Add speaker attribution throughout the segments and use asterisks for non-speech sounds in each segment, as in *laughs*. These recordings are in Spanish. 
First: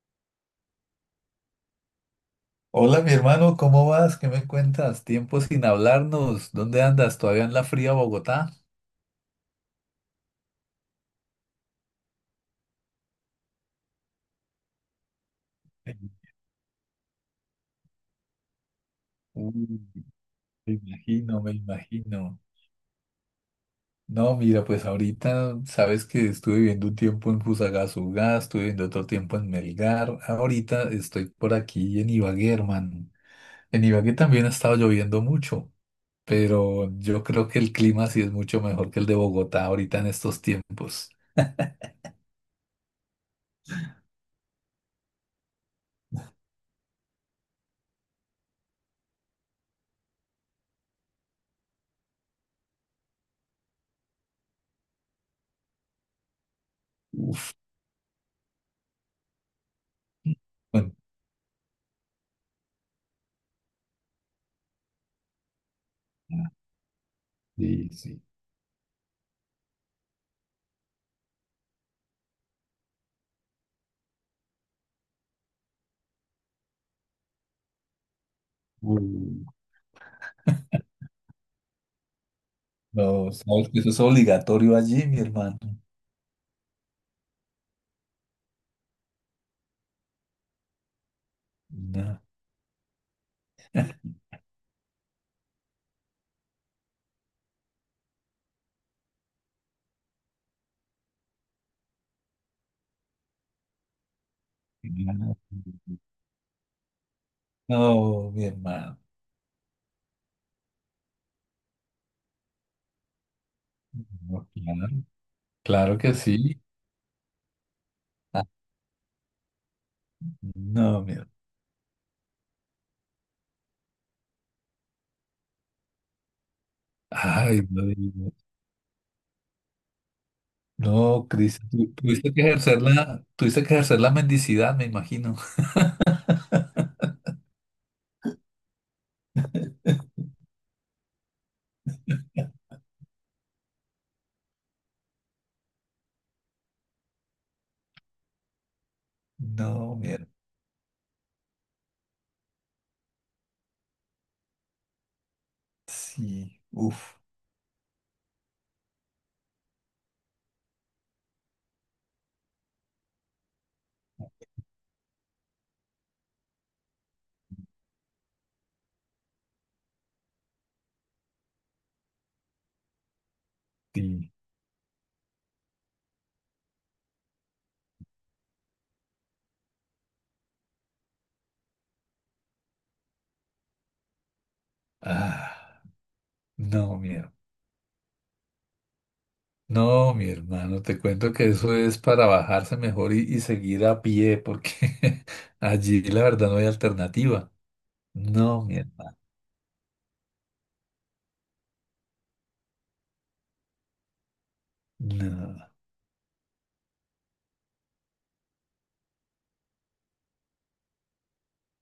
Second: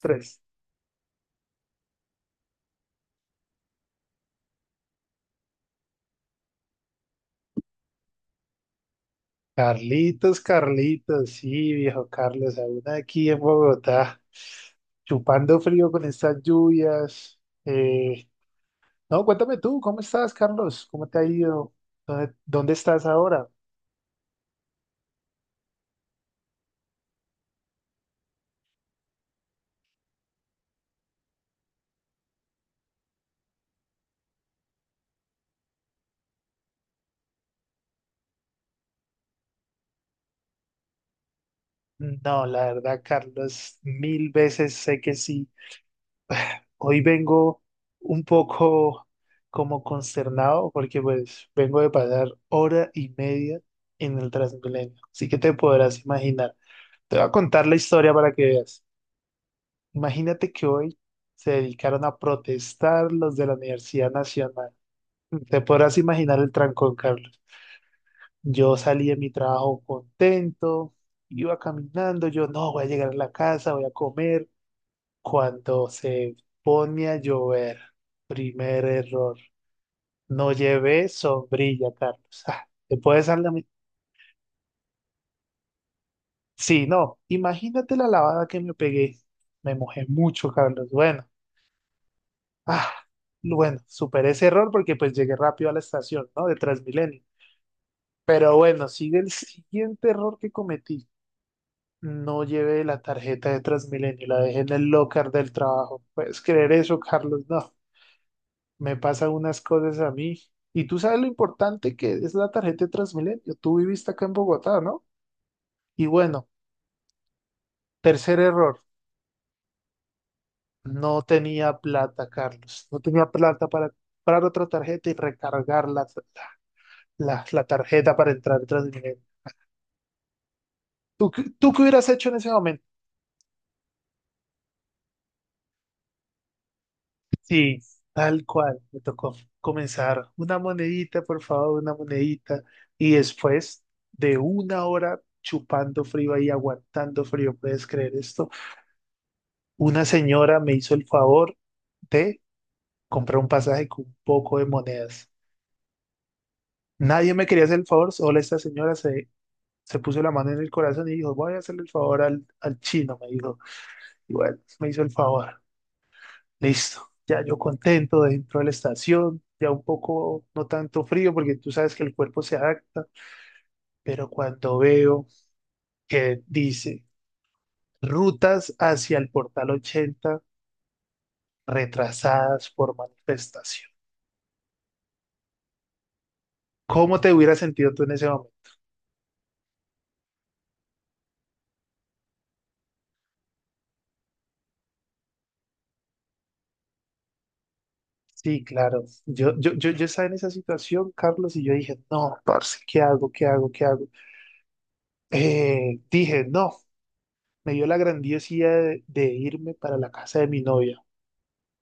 Speaker 1: Tres.
Speaker 2: Hola, mi hermano, ¿cómo vas? ¿Qué me cuentas? Tiempo sin hablarnos. ¿Dónde andas? ¿Todavía en la fría Bogotá?
Speaker 1: Carlitos, Carlitos, sí, viejo Carlos, aún aquí en Bogotá, chupando frío con estas lluvias. Eh, no,
Speaker 2: Uy,
Speaker 1: cuéntame tú, ¿cómo estás,
Speaker 2: me
Speaker 1: Carlos? ¿Cómo te ha
Speaker 2: imagino, me
Speaker 1: ido? ¿Dónde,
Speaker 2: imagino.
Speaker 1: dónde estás ahora?
Speaker 2: No, mira, pues ahorita sabes que estuve viviendo un tiempo en Fusagasugá, estuve viviendo otro tiempo en Melgar. Ahorita estoy por aquí en Ibagué, hermano. En Ibagué también ha estado lloviendo mucho, pero yo creo que el clima sí es mucho mejor que el de Bogotá ahorita en estos tiempos.
Speaker 1: No, la verdad, Carlos, mil veces sé que sí. Hoy vengo un poco como consternado porque pues vengo de pasar hora y media en el Transmilenio, así que te podrás imaginar. Te voy a contar la historia para que veas. Imagínate que
Speaker 2: Bueno,
Speaker 1: hoy se dedicaron a protestar los de la Universidad Nacional. Te podrás imaginar el trancón, Carlos.
Speaker 2: sí, sí.
Speaker 1: Yo salí de mi trabajo contento, iba caminando, yo no, voy a llegar a la casa, voy a comer. Cuando se pone a llover, primer error,
Speaker 2: Uy.
Speaker 1: no llevé sombrilla, Carlos. *laughs* Ah, ¿te puedes
Speaker 2: No,
Speaker 1: salir?
Speaker 2: Saúl, que eso es obligatorio allí, mi hermano.
Speaker 1: Sí, no, imagínate la lavada que me pegué. Me mojé mucho, Carlos. Bueno.
Speaker 2: No,
Speaker 1: Ah, bueno, superé ese error porque pues llegué rápido a la estación, ¿no? De Transmilenio. Pero bueno, sigue el siguiente error que cometí. No llevé la tarjeta de Transmilenio, la dejé en el locker
Speaker 2: claro.
Speaker 1: del trabajo. ¿Puedes creer eso, Carlos? No,
Speaker 2: No, mi
Speaker 1: me
Speaker 2: hermano.
Speaker 1: pasan unas cosas a mí. Y tú sabes lo importante que es la tarjeta de Transmilenio. Tú viviste acá en
Speaker 2: No,
Speaker 1: Bogotá,
Speaker 2: claro,
Speaker 1: ¿no?
Speaker 2: claro
Speaker 1: Y
Speaker 2: que
Speaker 1: bueno,
Speaker 2: sí.
Speaker 1: tercer
Speaker 2: Ah,
Speaker 1: error.
Speaker 2: no, mi
Speaker 1: No
Speaker 2: hermano.
Speaker 1: tenía plata, Carlos. No tenía plata para comprar otra tarjeta y recargarla. la,
Speaker 2: Ay,
Speaker 1: la
Speaker 2: no
Speaker 1: tarjeta para
Speaker 2: digo.
Speaker 1: entrar a Transmilenio.
Speaker 2: No,
Speaker 1: ¿Tú,
Speaker 2: Cris,
Speaker 1: tú qué hubieras hecho
Speaker 2: tuviste
Speaker 1: en
Speaker 2: que
Speaker 1: ese
Speaker 2: ejercer
Speaker 1: momento?
Speaker 2: la mendicidad, me imagino. *laughs*
Speaker 1: Sí, tal cual, me tocó comenzar una monedita, por favor, una monedita. Y después de una hora chupando frío ahí, aguantando frío, ¿puedes creer esto?
Speaker 2: No,
Speaker 1: Una
Speaker 2: mi hermano.
Speaker 1: señora me hizo el favor de comprar un pasaje con un poco de monedas.
Speaker 2: Sí, uf,
Speaker 1: Nadie me quería hacer el favor, solo esta señora se, se puso la mano en el corazón y dijo, voy a hacerle el favor al, al chino, me dijo. Y bueno, me hizo el favor. Listo, ya yo contento dentro de la estación, ya un poco, no tanto frío, porque tú sabes que el cuerpo se adapta, pero
Speaker 2: sí.
Speaker 1: cuando veo que dice rutas hacia el portal 80 retrasadas por manifestación,
Speaker 2: Ah, no, mi
Speaker 1: ¿cómo
Speaker 2: hermano.
Speaker 1: te hubiera sentido tú en ese momento?
Speaker 2: No, mi hermano, te cuento que eso es para bajarse mejor y seguir a pie, porque *laughs* allí la verdad no hay alternativa.
Speaker 1: Sí,
Speaker 2: No,
Speaker 1: claro,
Speaker 2: mierda.
Speaker 1: yo estaba en esa situación, Carlos, y yo dije, no, parce, ¿qué hago? ¿Qué hago? ¿Qué hago?
Speaker 2: No.
Speaker 1: Dije, no, me dio la grandiosidad de irme para la casa de mi novia.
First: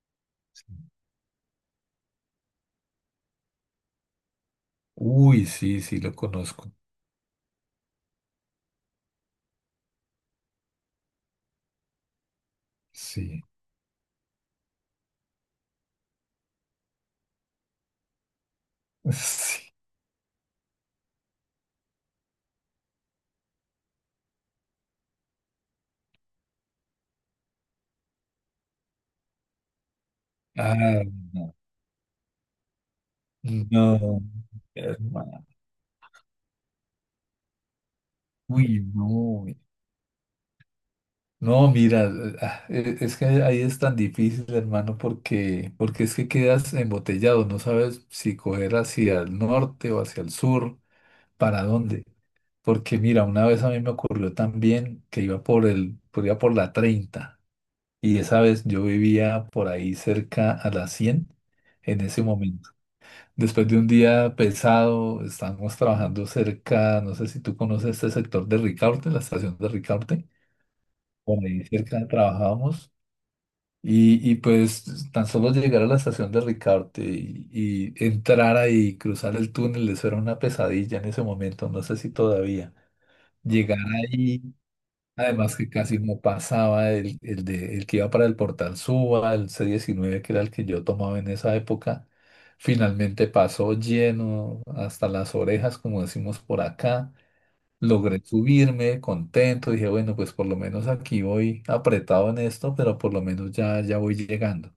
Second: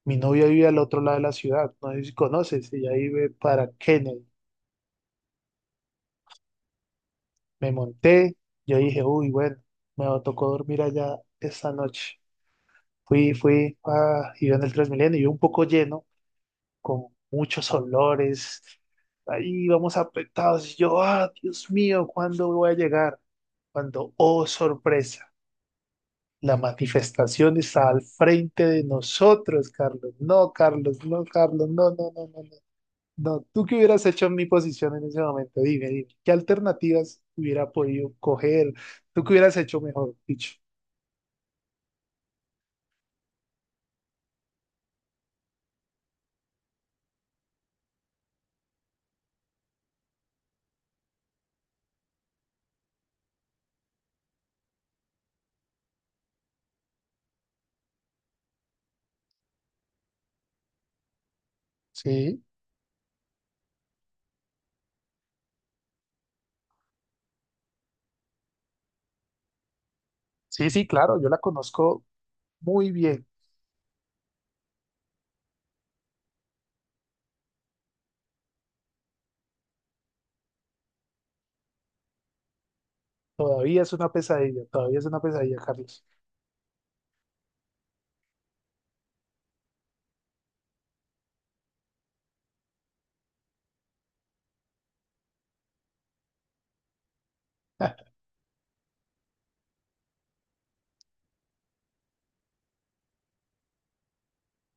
Speaker 1: Mi novia vive al otro lado de la ciudad, no sé si conoces, ella vive para Kennedy.
Speaker 2: Uy, sí, sí, lo conozco.
Speaker 1: Me monté, yo dije, uy, bueno, me tocó dormir allá esta noche. Fui,
Speaker 2: Sí.
Speaker 1: fui, ah, iba en el Transmilenio, iba un poco lleno, con muchos olores,
Speaker 2: *laughs* Sí.
Speaker 1: ahí vamos apretados. Y yo, ah, Dios mío, ¿cuándo voy a llegar? Cuando, oh, sorpresa, la manifestación está al frente de nosotros, Carlos. No, Carlos,
Speaker 2: Ah,
Speaker 1: no,
Speaker 2: no.
Speaker 1: Carlos, no, no, no, no, no. No, ¿tú qué hubieras
Speaker 2: No,
Speaker 1: hecho en mi
Speaker 2: mi
Speaker 1: posición en ese
Speaker 2: hermano.
Speaker 1: momento? Dime, dime, ¿qué alternativas hubiera podido coger?
Speaker 2: Uy,
Speaker 1: ¿Tú qué
Speaker 2: no. mi-
Speaker 1: hubieras hecho mejor, dicho?
Speaker 2: No, mira, es que ahí es tan difícil, hermano, porque es que quedas embotellado, no sabes si coger hacia el norte o hacia el sur, para dónde. Porque mira, una vez a mí me ocurrió también que iba por iba por la 30. Y esa vez yo vivía por ahí cerca a las 100 en ese
Speaker 1: Sí,
Speaker 2: momento. Después de un día pesado, estábamos trabajando cerca, no sé si tú conoces este sector de Ricaurte, la estación de Ricaurte,
Speaker 1: sí, sí, claro, yo la
Speaker 2: por ahí
Speaker 1: conozco
Speaker 2: cerca
Speaker 1: muy
Speaker 2: trabajábamos.
Speaker 1: bien.
Speaker 2: Y pues tan solo llegar a la estación de Ricaurte y entrar ahí, cruzar el túnel, eso era una pesadilla en ese momento, no sé si todavía. Llegar
Speaker 1: Todavía es una
Speaker 2: ahí.
Speaker 1: pesadilla, todavía es una pesadilla,
Speaker 2: Además que casi
Speaker 1: Carlos.
Speaker 2: no pasaba el que iba para el Portal Suba, el c 19 que era el que yo tomaba en esa época. Finalmente pasó lleno hasta las orejas, como decimos por acá.
Speaker 1: *laughs*
Speaker 2: Logré subirme contento. Dije, bueno, pues por lo menos aquí voy apretado en esto, pero por lo menos ya, ya voy llegando.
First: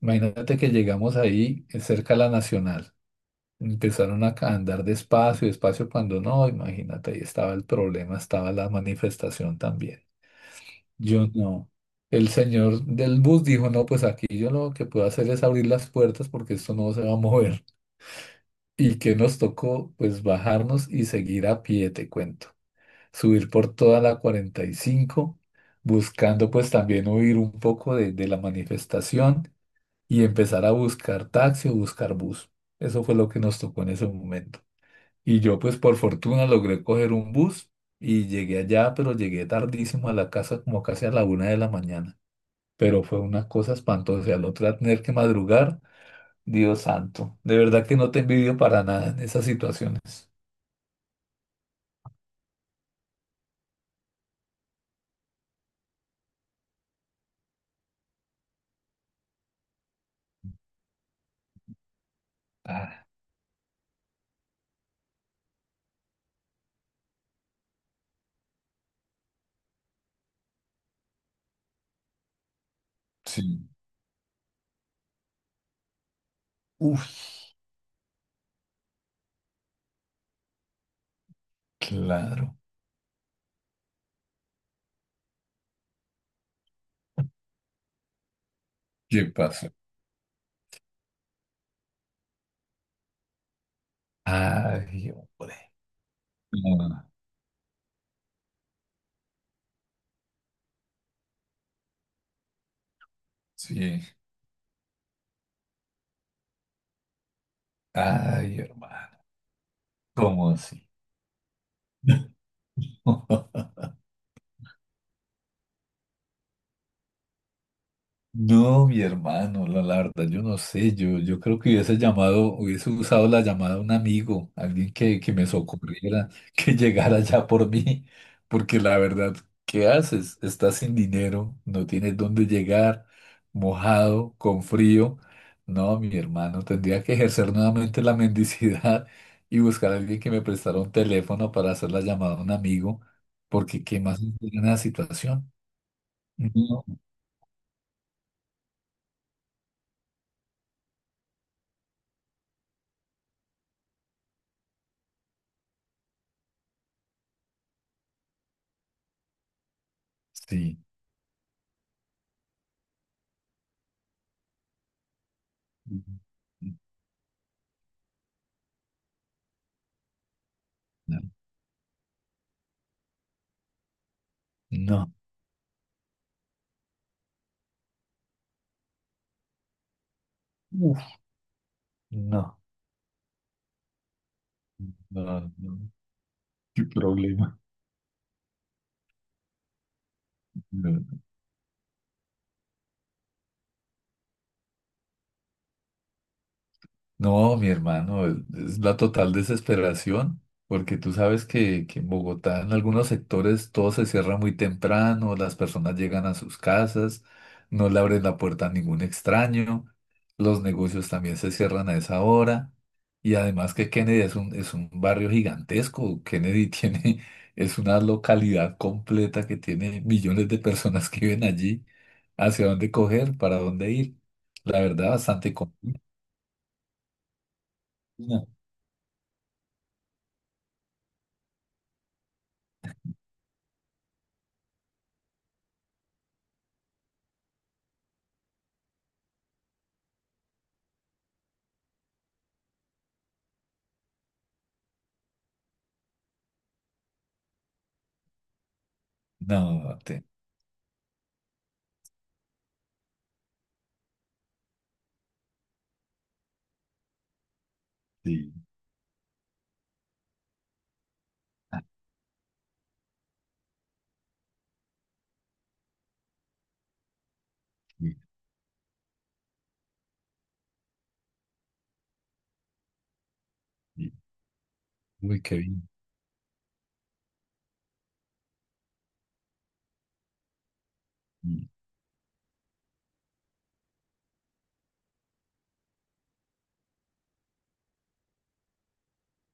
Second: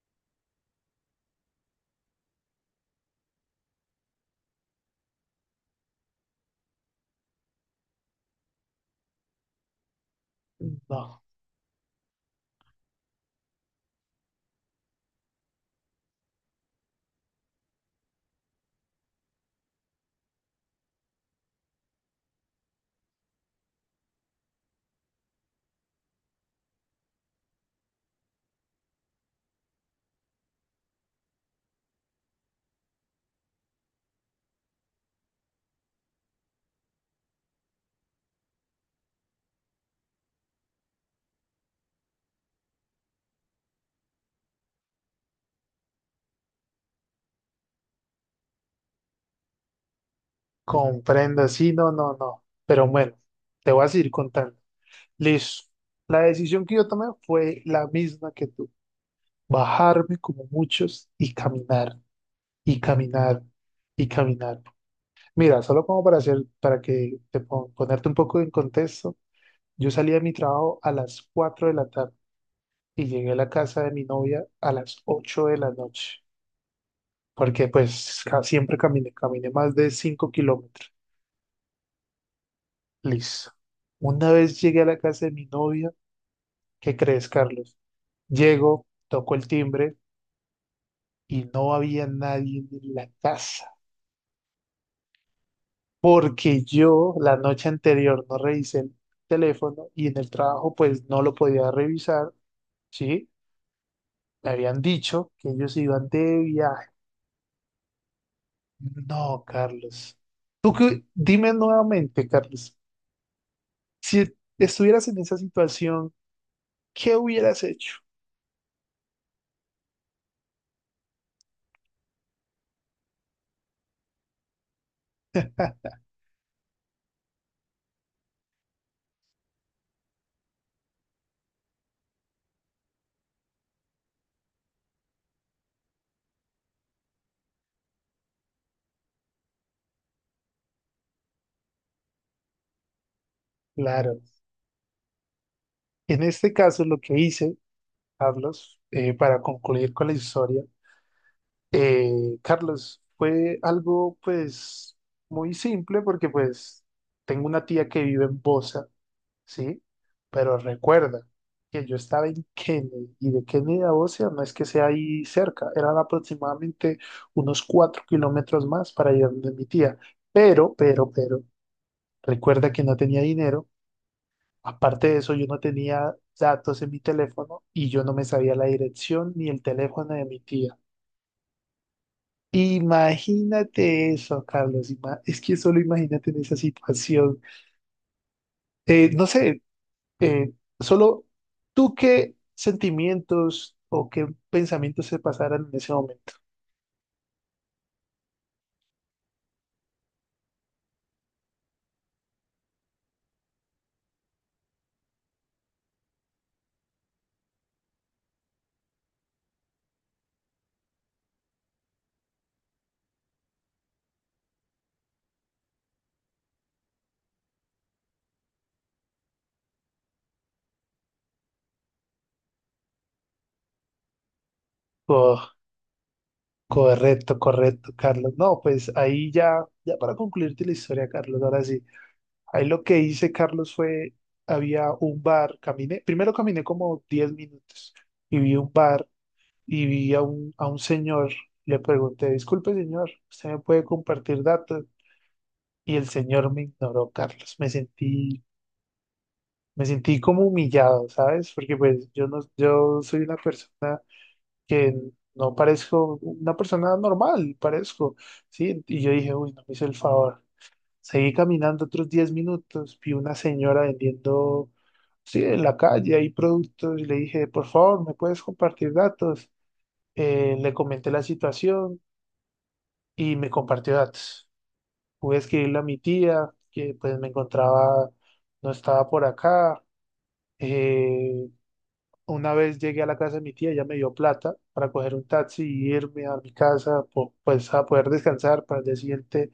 Speaker 2: Imagínate que llegamos ahí cerca de la Nacional. Empezaron a andar despacio, despacio cuando no, imagínate, ahí estaba el problema, estaba la manifestación también.
Speaker 1: No,
Speaker 2: Yo no. El señor del bus dijo, no, pues aquí yo lo que puedo hacer es abrir las puertas porque esto no se va a mover. Y que nos tocó, pues bajarnos y seguir a pie, te cuento. Subir por toda la 45 buscando pues también huir un poco de la manifestación y empezar a buscar taxi o buscar bus. Eso fue lo que nos tocó en ese momento. Y yo pues por fortuna logré coger un bus y llegué allá, pero llegué tardísimo a la casa como casi a la una de la mañana, pero fue una cosa espantosa. Y al otro día tener que madrugar, Dios santo. De verdad que no te envidio para nada en esas situaciones.
Speaker 1: comprendo, sí, no, no, no. Pero bueno, te voy a seguir contando. Listo. La decisión que yo tomé fue la misma que tú. Bajarme como muchos y caminar, y
Speaker 2: Ah,
Speaker 1: caminar, y caminar. Mira, solo como para hacer, para que te ponerte un poco en contexto, yo salí de mi trabajo a las 4 de la tarde y llegué a la
Speaker 2: sí.
Speaker 1: casa de mi novia a las 8 de la noche,
Speaker 2: Uf,
Speaker 1: porque pues siempre caminé, caminé más de 5 kilómetros.
Speaker 2: claro.
Speaker 1: Listo. Una vez llegué a la casa de mi novia, ¿qué crees, Carlos? Llego,
Speaker 2: ¿Qué
Speaker 1: toco el
Speaker 2: pasa?
Speaker 1: timbre y no había nadie en la casa,
Speaker 2: Ay, hombre.
Speaker 1: porque
Speaker 2: Ah,
Speaker 1: yo la noche anterior no revisé el teléfono y en el trabajo pues no lo podía revisar. ¿Sí?
Speaker 2: sí.
Speaker 1: Le habían dicho que ellos iban de viaje.
Speaker 2: Ay, hermano.
Speaker 1: No, Carlos.
Speaker 2: ¿Cómo
Speaker 1: Tú
Speaker 2: así?
Speaker 1: que, dime nuevamente, Carlos,
Speaker 2: *laughs*
Speaker 1: si estuvieras en esa situación, ¿qué hubieras hecho?
Speaker 2: No, mi hermano, la verdad, yo no sé, yo creo que hubiese llamado, hubiese usado la llamada a un amigo, que me socorriera, *laughs* que llegara ya por mí, porque la verdad, ¿qué haces? Estás sin dinero, no tienes dónde llegar, mojado, con frío. No, mi hermano, tendría que ejercer nuevamente la mendicidad *laughs* y buscar a alguien que me prestara un teléfono para hacer la llamada a un amigo, porque ¿qué
Speaker 1: Claro,
Speaker 2: más en la situación?
Speaker 1: en este
Speaker 2: No,
Speaker 1: caso lo que hice, Carlos, para concluir con la historia, eh, Carlos, fue algo pues muy simple porque pues tengo una tía que vive en Bosa, ¿sí? Pero
Speaker 2: sí.
Speaker 1: recuerda que yo estaba en Kennedy y de Kennedy a Bocia no es que sea ahí cerca, eran aproximadamente unos 4 kilómetros más para ir donde mi tía. Pero, pero,
Speaker 2: No,
Speaker 1: pero, recuerda que no tenía dinero. Aparte
Speaker 2: no.
Speaker 1: de eso, yo no tenía datos en mi teléfono y yo no me sabía la dirección ni el teléfono de mi tía.
Speaker 2: Uf, no,
Speaker 1: Imagínate eso, Carlos. Es
Speaker 2: no,
Speaker 1: que
Speaker 2: no.
Speaker 1: solo imagínate en esa
Speaker 2: Qué
Speaker 1: situación.
Speaker 2: problema.
Speaker 1: No sé, Eh,
Speaker 2: No.
Speaker 1: solo tú qué sentimientos o qué pensamientos se pasaran en ese momento.
Speaker 2: No, mi hermano, es la total desesperación, porque tú sabes que en Bogotá, en algunos sectores, todo se cierra muy temprano, las personas llegan a sus casas, no le abren la puerta a ningún extraño, los negocios también se cierran a esa hora, y además que Kennedy es un barrio gigantesco, Kennedy tiene, *laughs* es una localidad completa que tiene millones de personas que viven allí, hacia dónde coger, para dónde ir, la verdad,
Speaker 1: Oh,
Speaker 2: bastante común.
Speaker 1: correcto, correcto, Carlos. No, pues ahí ya, ya para concluirte la historia, Carlos, ahora sí. Ahí lo que hice, Carlos, fue, había un bar, caminé, primero caminé como 10 minutos y vi un bar y vi a un señor, le pregunté, disculpe, señor, ¿usted me puede compartir datos? Y el señor me ignoró, Carlos. Me sentí. Me
Speaker 2: No,
Speaker 1: sentí
Speaker 2: te...
Speaker 1: como humillado, ¿sabes? Porque pues yo no, yo soy una persona que no parezco una persona normal, parezco,
Speaker 2: Sí,
Speaker 1: ¿sí? Y yo dije, uy, no me hizo el favor. Seguí caminando otros 10 minutos, vi una señora vendiendo, sí, en la calle hay productos y le dije, por favor, ¿me
Speaker 2: sí,
Speaker 1: puedes compartir datos? Le comenté la situación y me compartió
Speaker 2: sí.
Speaker 1: datos. Pude
Speaker 2: Uy, qué
Speaker 1: escribirle a
Speaker 2: bien.
Speaker 1: mi tía, que pues me encontraba, no estaba por acá. Eh,
Speaker 2: Sí.
Speaker 1: Una vez llegué a la casa de mi tía, ella me dio plata para coger un taxi y irme a mi casa, pues a poder descansar para el día siguiente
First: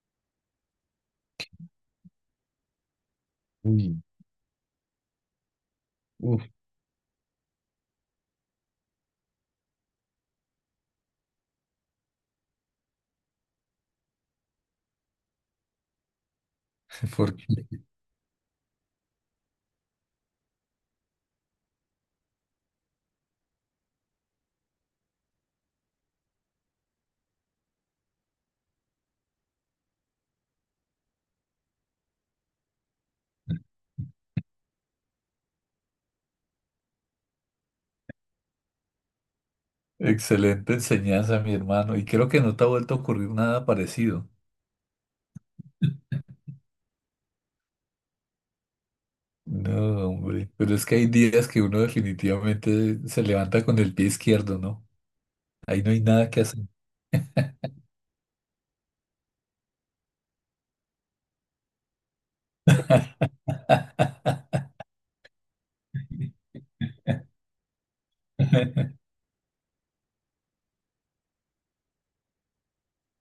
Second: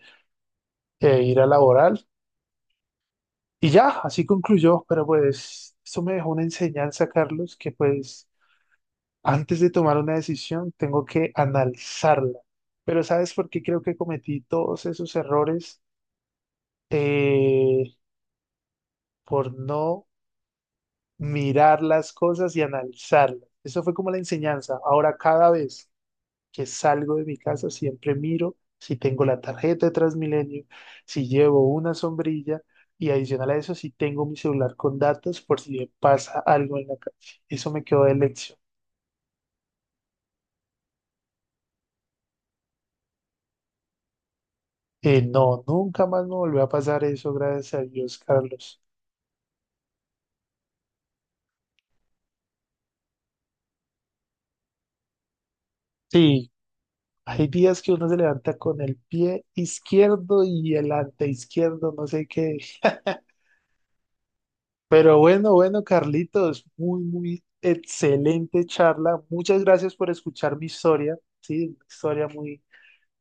Speaker 1: ir a laborar. Y ya,
Speaker 2: Uy,
Speaker 1: así concluyó, pero pues eso me dejó una
Speaker 2: uf.
Speaker 1: enseñanza, Carlos, que pues antes de tomar una decisión tengo que analizarla. Pero ¿sabes por qué creo que cometí todos esos errores?
Speaker 2: *laughs* Porque...
Speaker 1: Eh, por no mirar las cosas y analizarlas. Eso fue como la enseñanza. Ahora cada vez que salgo de mi casa, siempre miro si tengo la tarjeta de Transmilenio, si llevo una sombrilla y adicional a eso, si tengo mi celular con datos por si me pasa algo en la calle. Eso me quedó de lección.
Speaker 2: Excelente enseñanza, mi hermano. Y creo que no te ha vuelto a ocurrir nada parecido.
Speaker 1: No, nunca más me volvió a pasar eso, gracias a Dios, Carlos.
Speaker 2: No, hombre. Pero es que hay días que uno definitivamente se levanta con el pie izquierdo, ¿no? Ahí no hay nada que
Speaker 1: Sí,
Speaker 2: hacer.
Speaker 1: hay días que uno se levanta con el pie izquierdo y el ante izquierdo, no sé qué.
Speaker 2: *laughs*
Speaker 1: Pero bueno, bueno, Carlitos, muy, muy excelente charla. Muchas gracias por escuchar mi historia, sí, una historia muy,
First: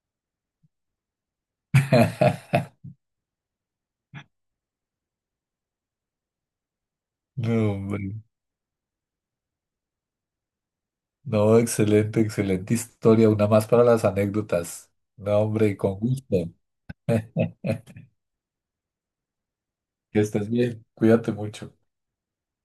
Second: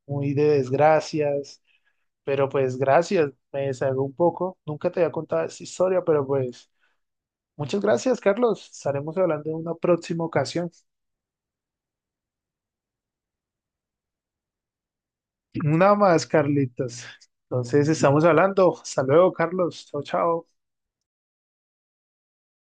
Speaker 1: muy de desgracias, pero pues gracias, me deshago un poco. Nunca te había contado esta historia, pero pues
Speaker 2: No,
Speaker 1: muchas
Speaker 2: hombre.
Speaker 1: gracias, Carlos. Estaremos hablando en una próxima ocasión.
Speaker 2: No, excelente, excelente historia. Una más para las anécdotas. No, hombre,
Speaker 1: Una
Speaker 2: con
Speaker 1: más,
Speaker 2: gusto.
Speaker 1: Carlitos. Entonces,
Speaker 2: *laughs*
Speaker 1: estamos hablando. Hasta luego, Carlos. Chao,
Speaker 2: Que
Speaker 1: chao.
Speaker 2: estés bien. Cuídate mucho.